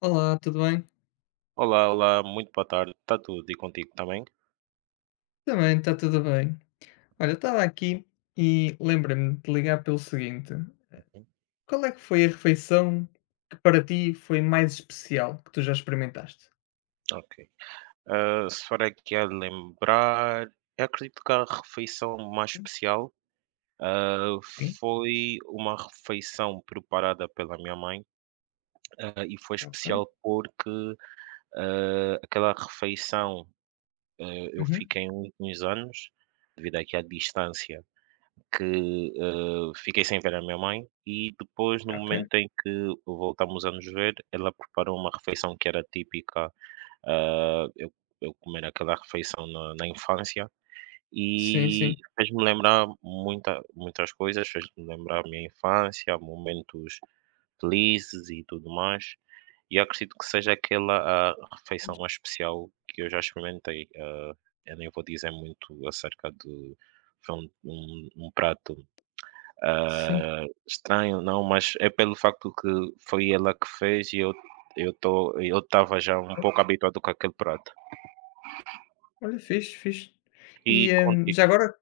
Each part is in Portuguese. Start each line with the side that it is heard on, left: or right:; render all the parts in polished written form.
left: Olá, tudo bem?
right: Olá, muito boa tarde. Está tudo e contigo também?
left: Também, está tudo bem. Olha, estava aqui e lembrei-me de ligar pelo seguinte:
right: Uhum.
left: qual é que foi a refeição que para ti foi mais especial que tu já experimentaste?
right: Ok. Se for aqui a lembrar, eu acredito que a refeição mais
left: Hum,
right: especial, ah,
left: Sim,
right: foi uma refeição preparada pela minha mãe. E foi
left: ok.
right: especial porque, aquela refeição, eu
left: Uhum,
right: fiquei uns anos, devido aqui à distância, Que, fiquei sem ver a minha mãe e depois, no
left: ok.
right: momento em que voltámos a nos ver, ela preparou uma refeição que era típica. ah, eu eu comer aquela refeição na infância
left: Sim, sim.
right: e fez-me lembrar muitas coisas, fez-me lembrar a minha infância, momentos felizes e tudo mais, e eu acredito que seja aquela a refeição mais especial que eu já experimentei. Eu nem vou dizer muito acerca de foi um prato
left: Sim.
right: estranho, não, mas é pelo facto que foi ela que fez e eu estava já um
left: Ok.
right: pouco habituado com aquele prato.
left: Olha, fixe, fixe.
right: E
left: E
right: contigo?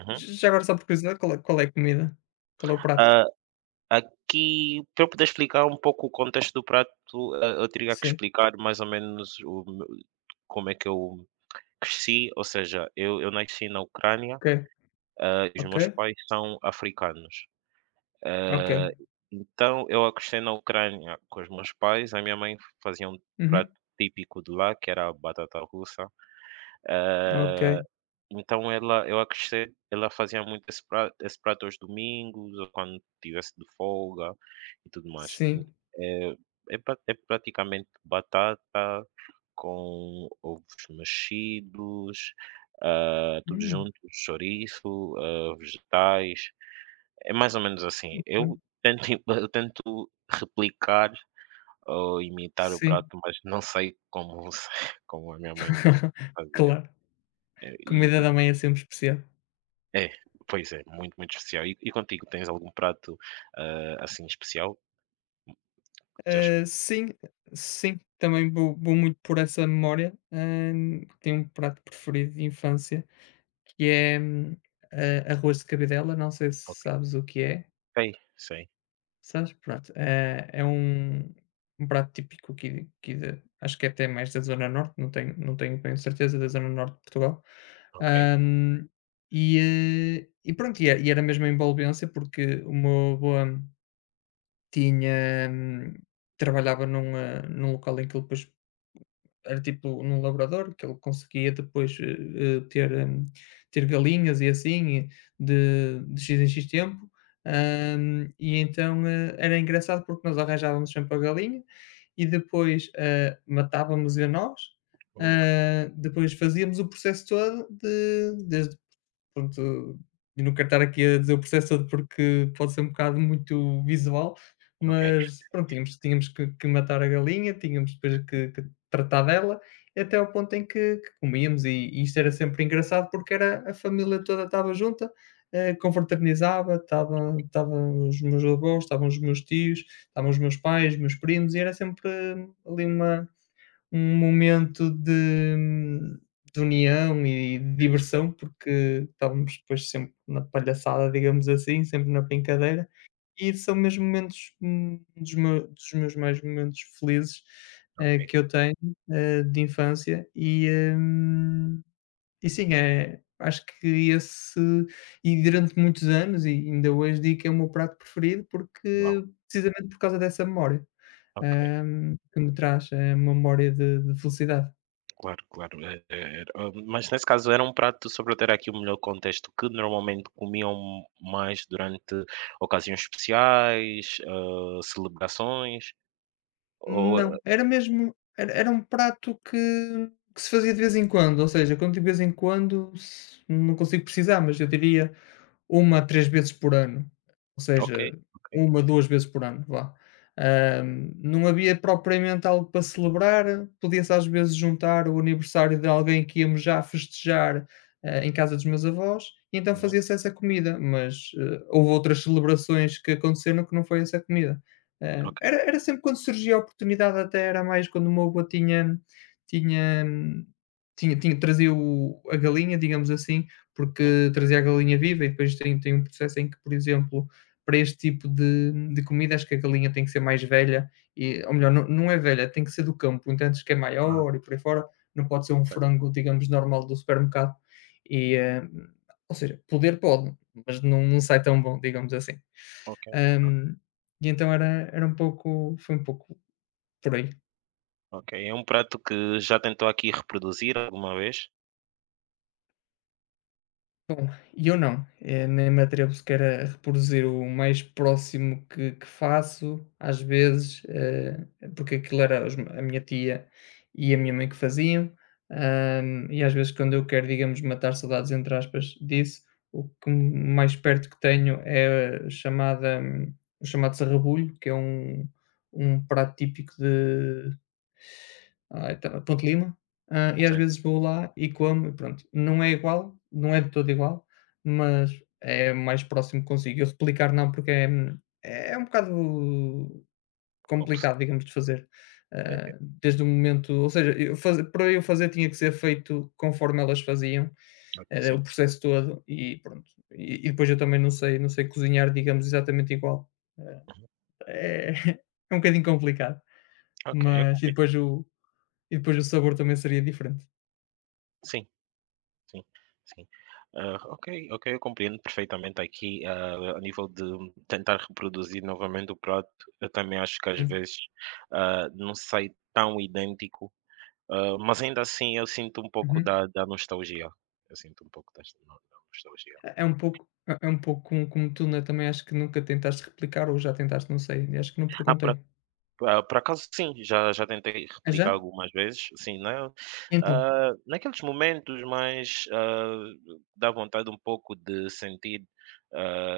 right: Uhum.
left: já agora só por curiosidade, qual é a comida? Qual é o prato?
right: Ah, Aqui, para eu poder explicar um pouco o contexto do prato, eu teria que
left: Sim.
right: explicar mais ou menos o meu como é que eu cresci, ou seja, eu nasci na Ucrânia,
left: Ok,
right: e os
left: ok,
right: meus pais são africanos.
left: ok.
right: Eh, então eu acostei na Ucrânia com os meus pais. A minha mãe fazia um
left: Uhum,
right: prato típico de lá, que era a batata russa.
left: ok.
right: Eh, então ela eu acostei ela fazia muito esse prato aos domingos, ou quando tivesse de folga e tudo mais.
left: Sim.
right: É, é, é praticamente batata com ovos mexidos, tudo
left: Hum,
right: junto, chouriço, vegetais, é mais ou menos assim.
left: ok.
right: Eu tento im eu tento replicar ou imitar o
left: Sim.
right: prato, mas não sei como se como a minha mãe fazia.
left: Claro.
right: Eh, e
left: Comida
right: e
left: da mãe é sempre especial.
right: é, pois é, muito, muito especial. E contigo, tens algum prato, assim especial? Já ex
left: Sim, sim, também vou muito por essa memória, tenho um prato preferido de infância que é, a arroz de cabidela, não sei se
right: Ok,
left: sabes o que é.
right: sei, sei.
left: Sabes? Pronto, é um um prato típico aqui de, acho que é até mais da zona norte, não tenho bem certeza, da zona norte de Portugal.
right: Ok.
left: Hã, e, e pronto, e era mesmo a envolvência porque o meu avô tinha, trabalhava num local em que ele depois era tipo num laboratório que ele conseguia depois, ter, ter galinhas e assim, de X em X tempo, e então, era engraçado porque nós arranjávamos sempre a galinha e depois, matávamos-a nós,
right: Uh,
left: depois fazíamos o processo todo de desde. Pronto, e não quero estar aqui a dizer o processo todo porque pode ser um bocado muito visual,
right: ok,
left: mas pronto, tínhamos que matar a galinha, tínhamos depois que tratar dela, até ao ponto em que comíamos e isto era sempre engraçado porque era a família toda estava junta, confraternizava, estavam os meus avós, estavam os meus tios, estavam os meus pais, meus primos, e era sempre, ali uma, um momento de união e de
right: ok,
left: diversão, porque estávamos depois sempre na palhaçada, digamos assim, sempre na brincadeira, e são mesmo momentos, dos meus mais momentos felizes,
right: ok.
left: que eu tenho, de infância hum, e sim, é, acho que esse, e durante muitos anos e ainda hoje digo que é o meu prato preferido,
right: Uau,
left: porque precisamente por causa dessa memória.
right: ok.
left: Hã, que me traz, uma memória de felicidade.
right: Claro, claro. Mas nesse caso era um prato, só para ter aqui o melhor contexto, que normalmente comiam mais durante ocasiões especiais, celebrações, ou... ah,
left: Não, era mesmo, era um prato que se fazia de vez em quando, ou seja, quando digo de vez em quando, s não consigo precisar, mas eu diria uma a 3 vezes por ano, ou
right: Ok,
left: seja,
right: ok,
left: uma 2 vezes por ano, vá. Não havia propriamente algo para celebrar, podia-se às vezes juntar o aniversário de alguém que íamos já festejar, em casa dos meus avós, e então
right: uhum,
left: fazia-se essa comida, mas, houve outras celebrações que aconteceram que não foi essa comida.
right: ok,
left: Era era sempre quando surgia a oportunidade, até era mais quando o meu avô tinha, tinha tinha trazia o a galinha, digamos assim,
right: uhum,
left: porque trazia a galinha viva e depois tem, tem um processo em que, por exemplo, para este tipo de comida, acho que a galinha tem que ser mais velha, e, ou melhor, não, não é velha, tem que ser do campo, então antes que é
right: aham,
left: maior e por aí fora, não pode ser um
right: certo,
left: frango, digamos, normal do supermercado. E, ou seja, pode, mas não, não sai tão bom, digamos assim.
right: ok, o-
left: Ahm, e então era, era um pouco, foi um pouco por aí.
right: ok. É um prato que já tentou aqui reproduzir alguma vez?
left: E eu não, nem me atrevo sequer a reproduzir. O mais próximo que faço, às vezes, porque aquilo era a minha tia e a minha mãe que faziam, e às vezes quando eu quero, digamos, matar saudades, entre aspas, disso, o que mais perto que tenho é a chamada, o chamado sarrabulho, que é um, um prato típico de, então, Ponte Lima, e às
right: Sim,
left: vezes vou lá e como, e pronto. Não é igual, não é de todo igual, mas é o mais próximo que consigo. Eu replicar não, porque é, é um bocado
right: como se-
left: complicado, digamos, de fazer.
right: é, é,
left: Desde o momento, ou seja, eu para eu fazer tinha que ser feito conforme elas faziam, o
right: sim,
left: processo todo e pronto. E depois eu também não sei, não sei cozinhar, digamos, exatamente igual. Ah,
right: uhum,
left: É, é um bocadinho complicado,
right: ok, eu
left: mas
right: comprei.
left: e depois o sabor também seria diferente.
right: Sim. Sim, sim. Ok, ok, eu compreendo perfeitamente aqui, a nível de tentar reproduzir novamente o prato, eu também acho que às
left: Sim.
right: vezes, não sai tão idêntico, mas ainda assim eu sinto um pouco
left: Uhum.
right: da nostalgia, eu sinto um pouco desta no da nostalgia.
left: É é um pouco, é é um pouco como como tu, né, também acho que nunca tentaste replicar ou já tentaste, não sei, acho que não
right: Ah, por
left: perguntei.
right: por acaso sim, já tentei
left: Ah,
right: replicar
left: já?
right: algumas vezes, sim, né,
left: Então?
right: naqueles momentos mais, dá vontade um pouco de sentir, ah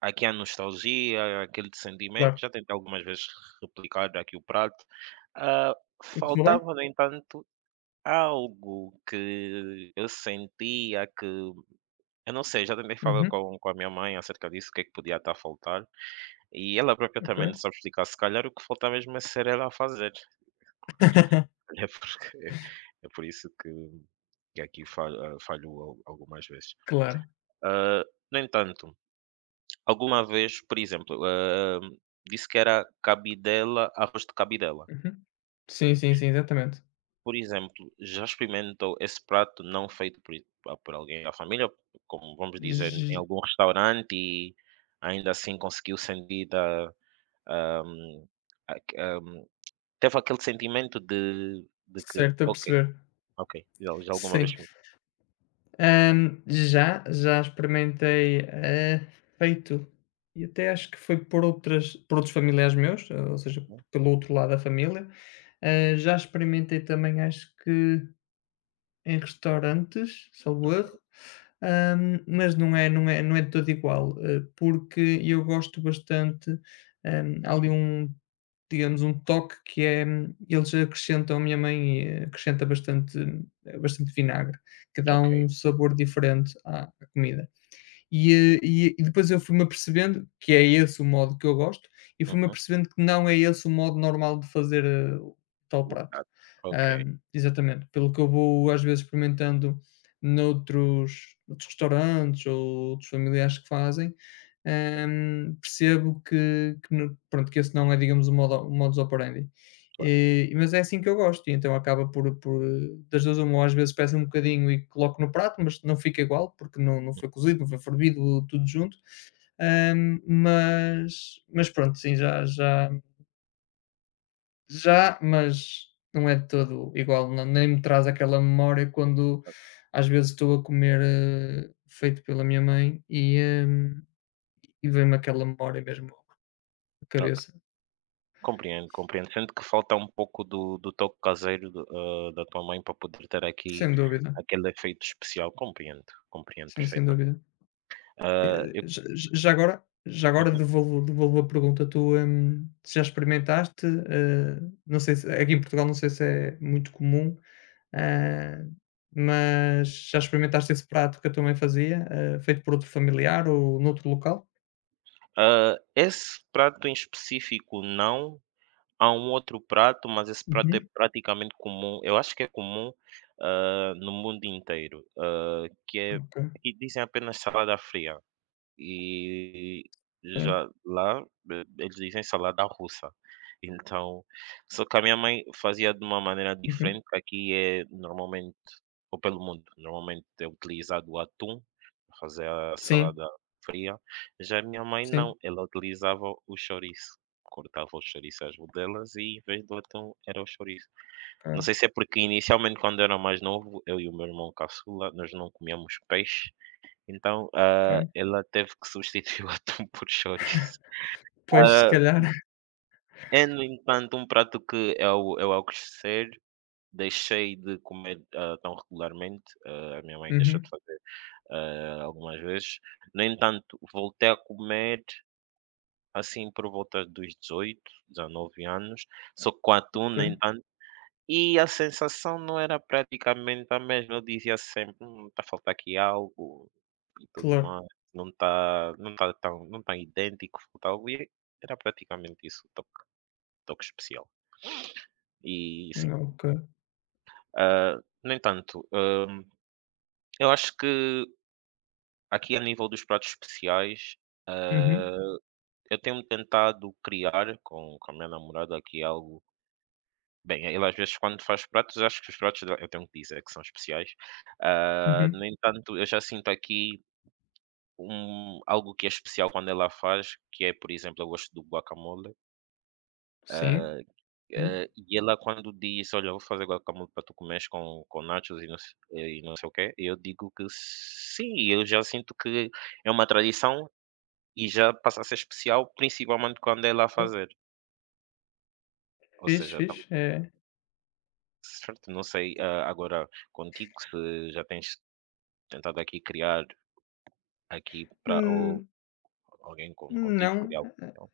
right: aqui há nostalgia, aquele sentimento,
left: Claro.
right: já tentei algumas vezes replicar aqui o prato. Ah,
left: E correu bem?
right: Faltava, no entanto, algo que eu sentia que eu não sei, já tentei falar
left: Uhum,
right: com a minha mãe acerca disso, o que é que podia estar a faltar, e ela própria
left: ok.
right: também não sabe explicar. Se calhar o que faltava mesmo é ser ela a fazer, claro. É porque é por isso que aqui falho, falho al algumas vezes.
left: Claro.
right: Ah, no entanto Alguma vez, por exemplo, disse que era cabidela arroz de cabidela.
left: Uhum. Sim, sim, sim, exatamente.
right: Por exemplo, já experimentou esse prato não feito por alguém da família, como vamos dizer, em
left: J
right: algum restaurante e ainda assim conseguiu sentir da hã, aque hã, teve aquele sentimento de que:
left: Certo, a
right: "Ok,
left: perceber.
right: ok, já alguma vez
left: Sim.
right: comi."
left: Já, já experimentei, feito, e até acho que foi por outras, por outros familiares meus, ou seja,
right: Uhum,
left: pelo outro lado da família. Já experimentei também, acho que em restaurantes, salvo erro,
right: ok,
left: mas não é, não é de todo igual, porque eu gosto bastante, há ali um, digamos, um toque que é, eles acrescentam, a minha mãe, acrescenta bastante, bastante vinagre, que dá
right: ok.
left: um sabor diferente à à comida. E, e depois eu fui-me apercebendo que é esse o modo que eu gosto, e fui-me
right: Uhum.
left: apercebendo que não é esse o modo normal de fazer, o tal
right: O
left: prato.
right: prato, ok.
left: Exatamente, pelo que eu vou às vezes experimentando noutros restaurantes ou outros familiares que fazem, percebo que no, pronto, que esse não é, digamos, o modo, o modus operandi. E mas é assim que eu gosto, e então acaba por, das 2 uma, ou às vezes peço um bocadinho e coloco no prato, mas não fica igual, porque não, não foi cozido, não foi fervido, tudo junto. Mas pronto, sim, já já, mas não é de todo igual, não, nem me traz aquela memória quando às vezes estou a comer, feito pela minha mãe hum, e vem-me aquela memória mesmo à
right: Bem,
left: cabeça,
right: compreendo, compreendo. Sendo que falta um pouco do toque caseiro da tua mãe para poder ter aqui
left: sem dúvida,
right: aquele efeito especial. Compreendo, compreendo
left: sim, sem
right: perfeitamente.
left: dúvida.
right: Hã, eu
left: Já já agora
right: Uhum.
left: devolvo, a pergunta, tu, já experimentaste, não sei se aqui em Portugal, não sei se é muito comum, ah, mas já experimentaste esse prato que a tua mãe fazia, feito por outro familiar ou noutro local?
right: Esse prato em específico não. Há um outro prato, mas esse prato é
left: Uhum,
right: praticamente comum, eu acho que é comum, no mundo inteiro, que é
left: ok,
right: aqui dizem apenas salada fria. E
left: ok.
right: já lá, eles dizem salada russa. Então só que a minha mãe fazia de uma maneira
left: Uhum.
right: diferente, que aqui é normalmente ou pelo mundo, normalmente é utilizado o atum para fazer a
left: Sim,
right: salada fria. Já a minha mãe
left: sim,
right: não, ela utilizava o chouriço, cortava o chouriço às rodelas e em vez do atum era o chouriço. Não
left: ok,
right: sei se é porque inicialmente quando eu era mais novo, eu e o meu irmão caçula, nós não comíamos peixe, então,
left: ok.
right: ela teve que substituir o atum por chouriço.
left: Pois, se
right: Ah,
left: calhar.
right: É, no entanto, um prato que eu ao crescer deixei de comer, tão regularmente, a minha mãe deixou
left: Uhum,
right: de fazer, algumas vezes. No entanto, voltei a comer, assim, por volta dos 18 19 anos, só que com atum.
left: ok,
right: No entanto E a sensação não era praticamente a mesma, eu dizia sempre: está a faltar aqui algo e tudo
left: claro.
right: mais, não está idêntico, falta algo", e era praticamente isso, o toque toque especial. E sim,
left: Não, ok.
right: ah, no entanto, eu acho que aqui a nível dos pratos especiais,
left: Uhum,
right: ah, eu tenho tentado criar com a minha namorada aqui algo. Bem, ele às vezes quando faz pratos, acho que os pratos dele eu tenho que dizer que são especiais.
left: uhum.
right: No entanto, eu já sinto aqui um algo que é especial quando ela faz, que é, por exemplo, eu gosto do guacamole,
left: Sim, sim.
right: e ela quando diz: "Olha, eu vou fazer guacamole para tu comeres com nachos e não se e não sei o quê", eu digo que sim, eu já sinto que é uma tradição e já passa a ser especial, principalmente quando é ela a fazer. Ou
left: fiz
right: seja, tá
left: Fixe, é.
right: certo, não sei, agora contigo se já tens tentado aqui criar aqui para ou
left: Hum.
right: alguém com contigo,
left: Não,
right: criar
left: eh,
right: opinião.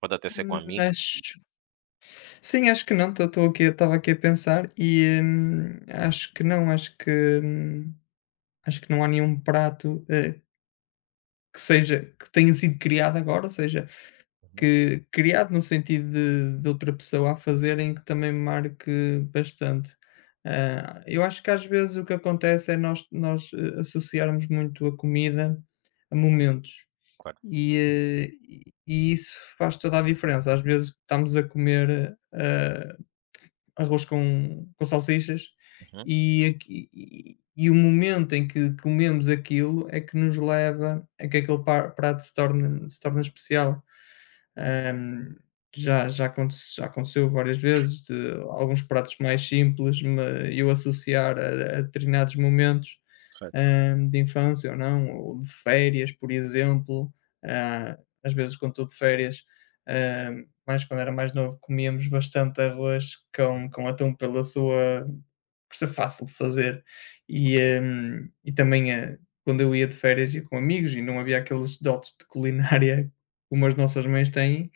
right: Pode até ser com
left: mas
right: amigos e
left: sim, acho que não, estou aqui, estava aqui a pensar e,
right: uhum,
left: acho que não, acho que, acho que não há nenhum prato, que seja, que tenha sido criado agora, ou seja,
right: uhum,
left: que criado no sentido de outra pessoa a fazer em que também me marque bastante. Eu acho que às vezes o que acontece é nós, associarmos muito a comida a momentos.
right: claro.
left: E, e isso faz toda a diferença. Às vezes estamos a comer, arroz com salsichas,
right: Uhum,
left: e aqui, e o momento em que comemos aquilo é que nos leva a que aquele par prato se torne, se torne especial. Ahm, já aconteceu várias vezes de alguns pratos mais simples me eu associar a determinados momentos,
right: certo.
left: de infância ou não, ou de férias, por exemplo. Ah, às vezes quando estou de férias, mais quando era mais novo, comíamos bastante arroz
right: Aham.
left: com atum pela sua, por ser fácil de fazer,
right: Ok,
left: e também, quando eu ia de férias, ia com amigos e não havia aqueles dotes de culinária como as nossas mães têm,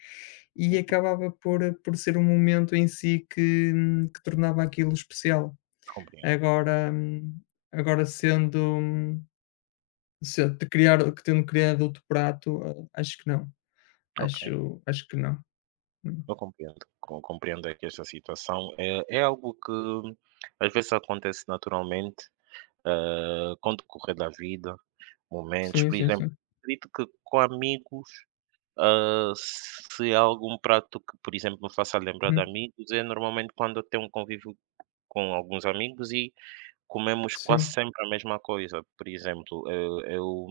left: e
right: uhum,
left: acabava por, por ser um momento em si que tornava aquilo especial.
right: compreendo.
left: Agora, agora sendo, se de criar, que tendo criado outro prato, acho que não,
right: Ok,
left: acho que não. Hum.
right: eu compreendo. Compreendo aqui esta situação. É é algo que às vezes acontece naturalmente, com o decorrer da vida, momentos,
left: Sim,
right: por
left: sim,
right: exemplo,
left: sim.
right: acredito que com amigos, se há algum prato que, por exemplo, me faça lembrar de
left: Uhum.
right: amigos, é normalmente quando eu tenho um convívio com alguns amigos e comemos quase
left: Sim,
right: sempre a mesma coisa, por exemplo, eu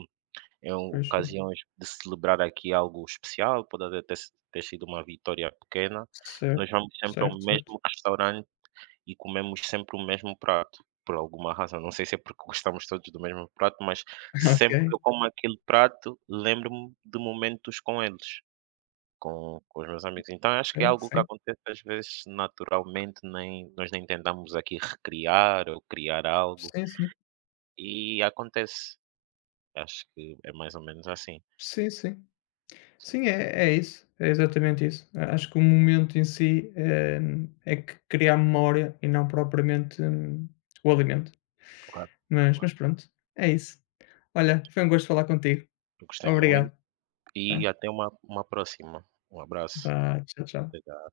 right: em
left: pois é.
right: ocasiões de celebrar aqui algo especial, pode até ter si ter sido uma vitória pequena,
left: Certo,
right: nós vamos sempre
left: certo,
right: ao
left: certo.
right: mesmo restaurante e comemos sempre o mesmo prato, por alguma razão, não sei se é porque gostamos todos do mesmo prato, mas
left: Ok,
right: sempre que eu como aquele prato, lembro-me de momentos com eles, com os meus amigos. Então acho que é
left: ok,
right: algo que
left: sim.
right: acontece às vezes naturalmente, nem tentamos aqui recriar ou criar algo,
left: Sim, sim.
right: e acontece. Acho que é mais ou menos assim.
left: Sim, sim.
right: Sim,
left: Sim, é é isso, é exatamente isso. A acho que o momento em si, é que cria a memória e não propriamente, o alimento.
right: claro, claro.
left: Mas pronto, é isso. Olha, foi um gosto falar contigo.
right: Gostei
left: Obrigado,
right: muito e
left: tá.
right: até uma próxima. Um abraço.
left: Vá, tchau,
right: Até
left: tchau.
right: já.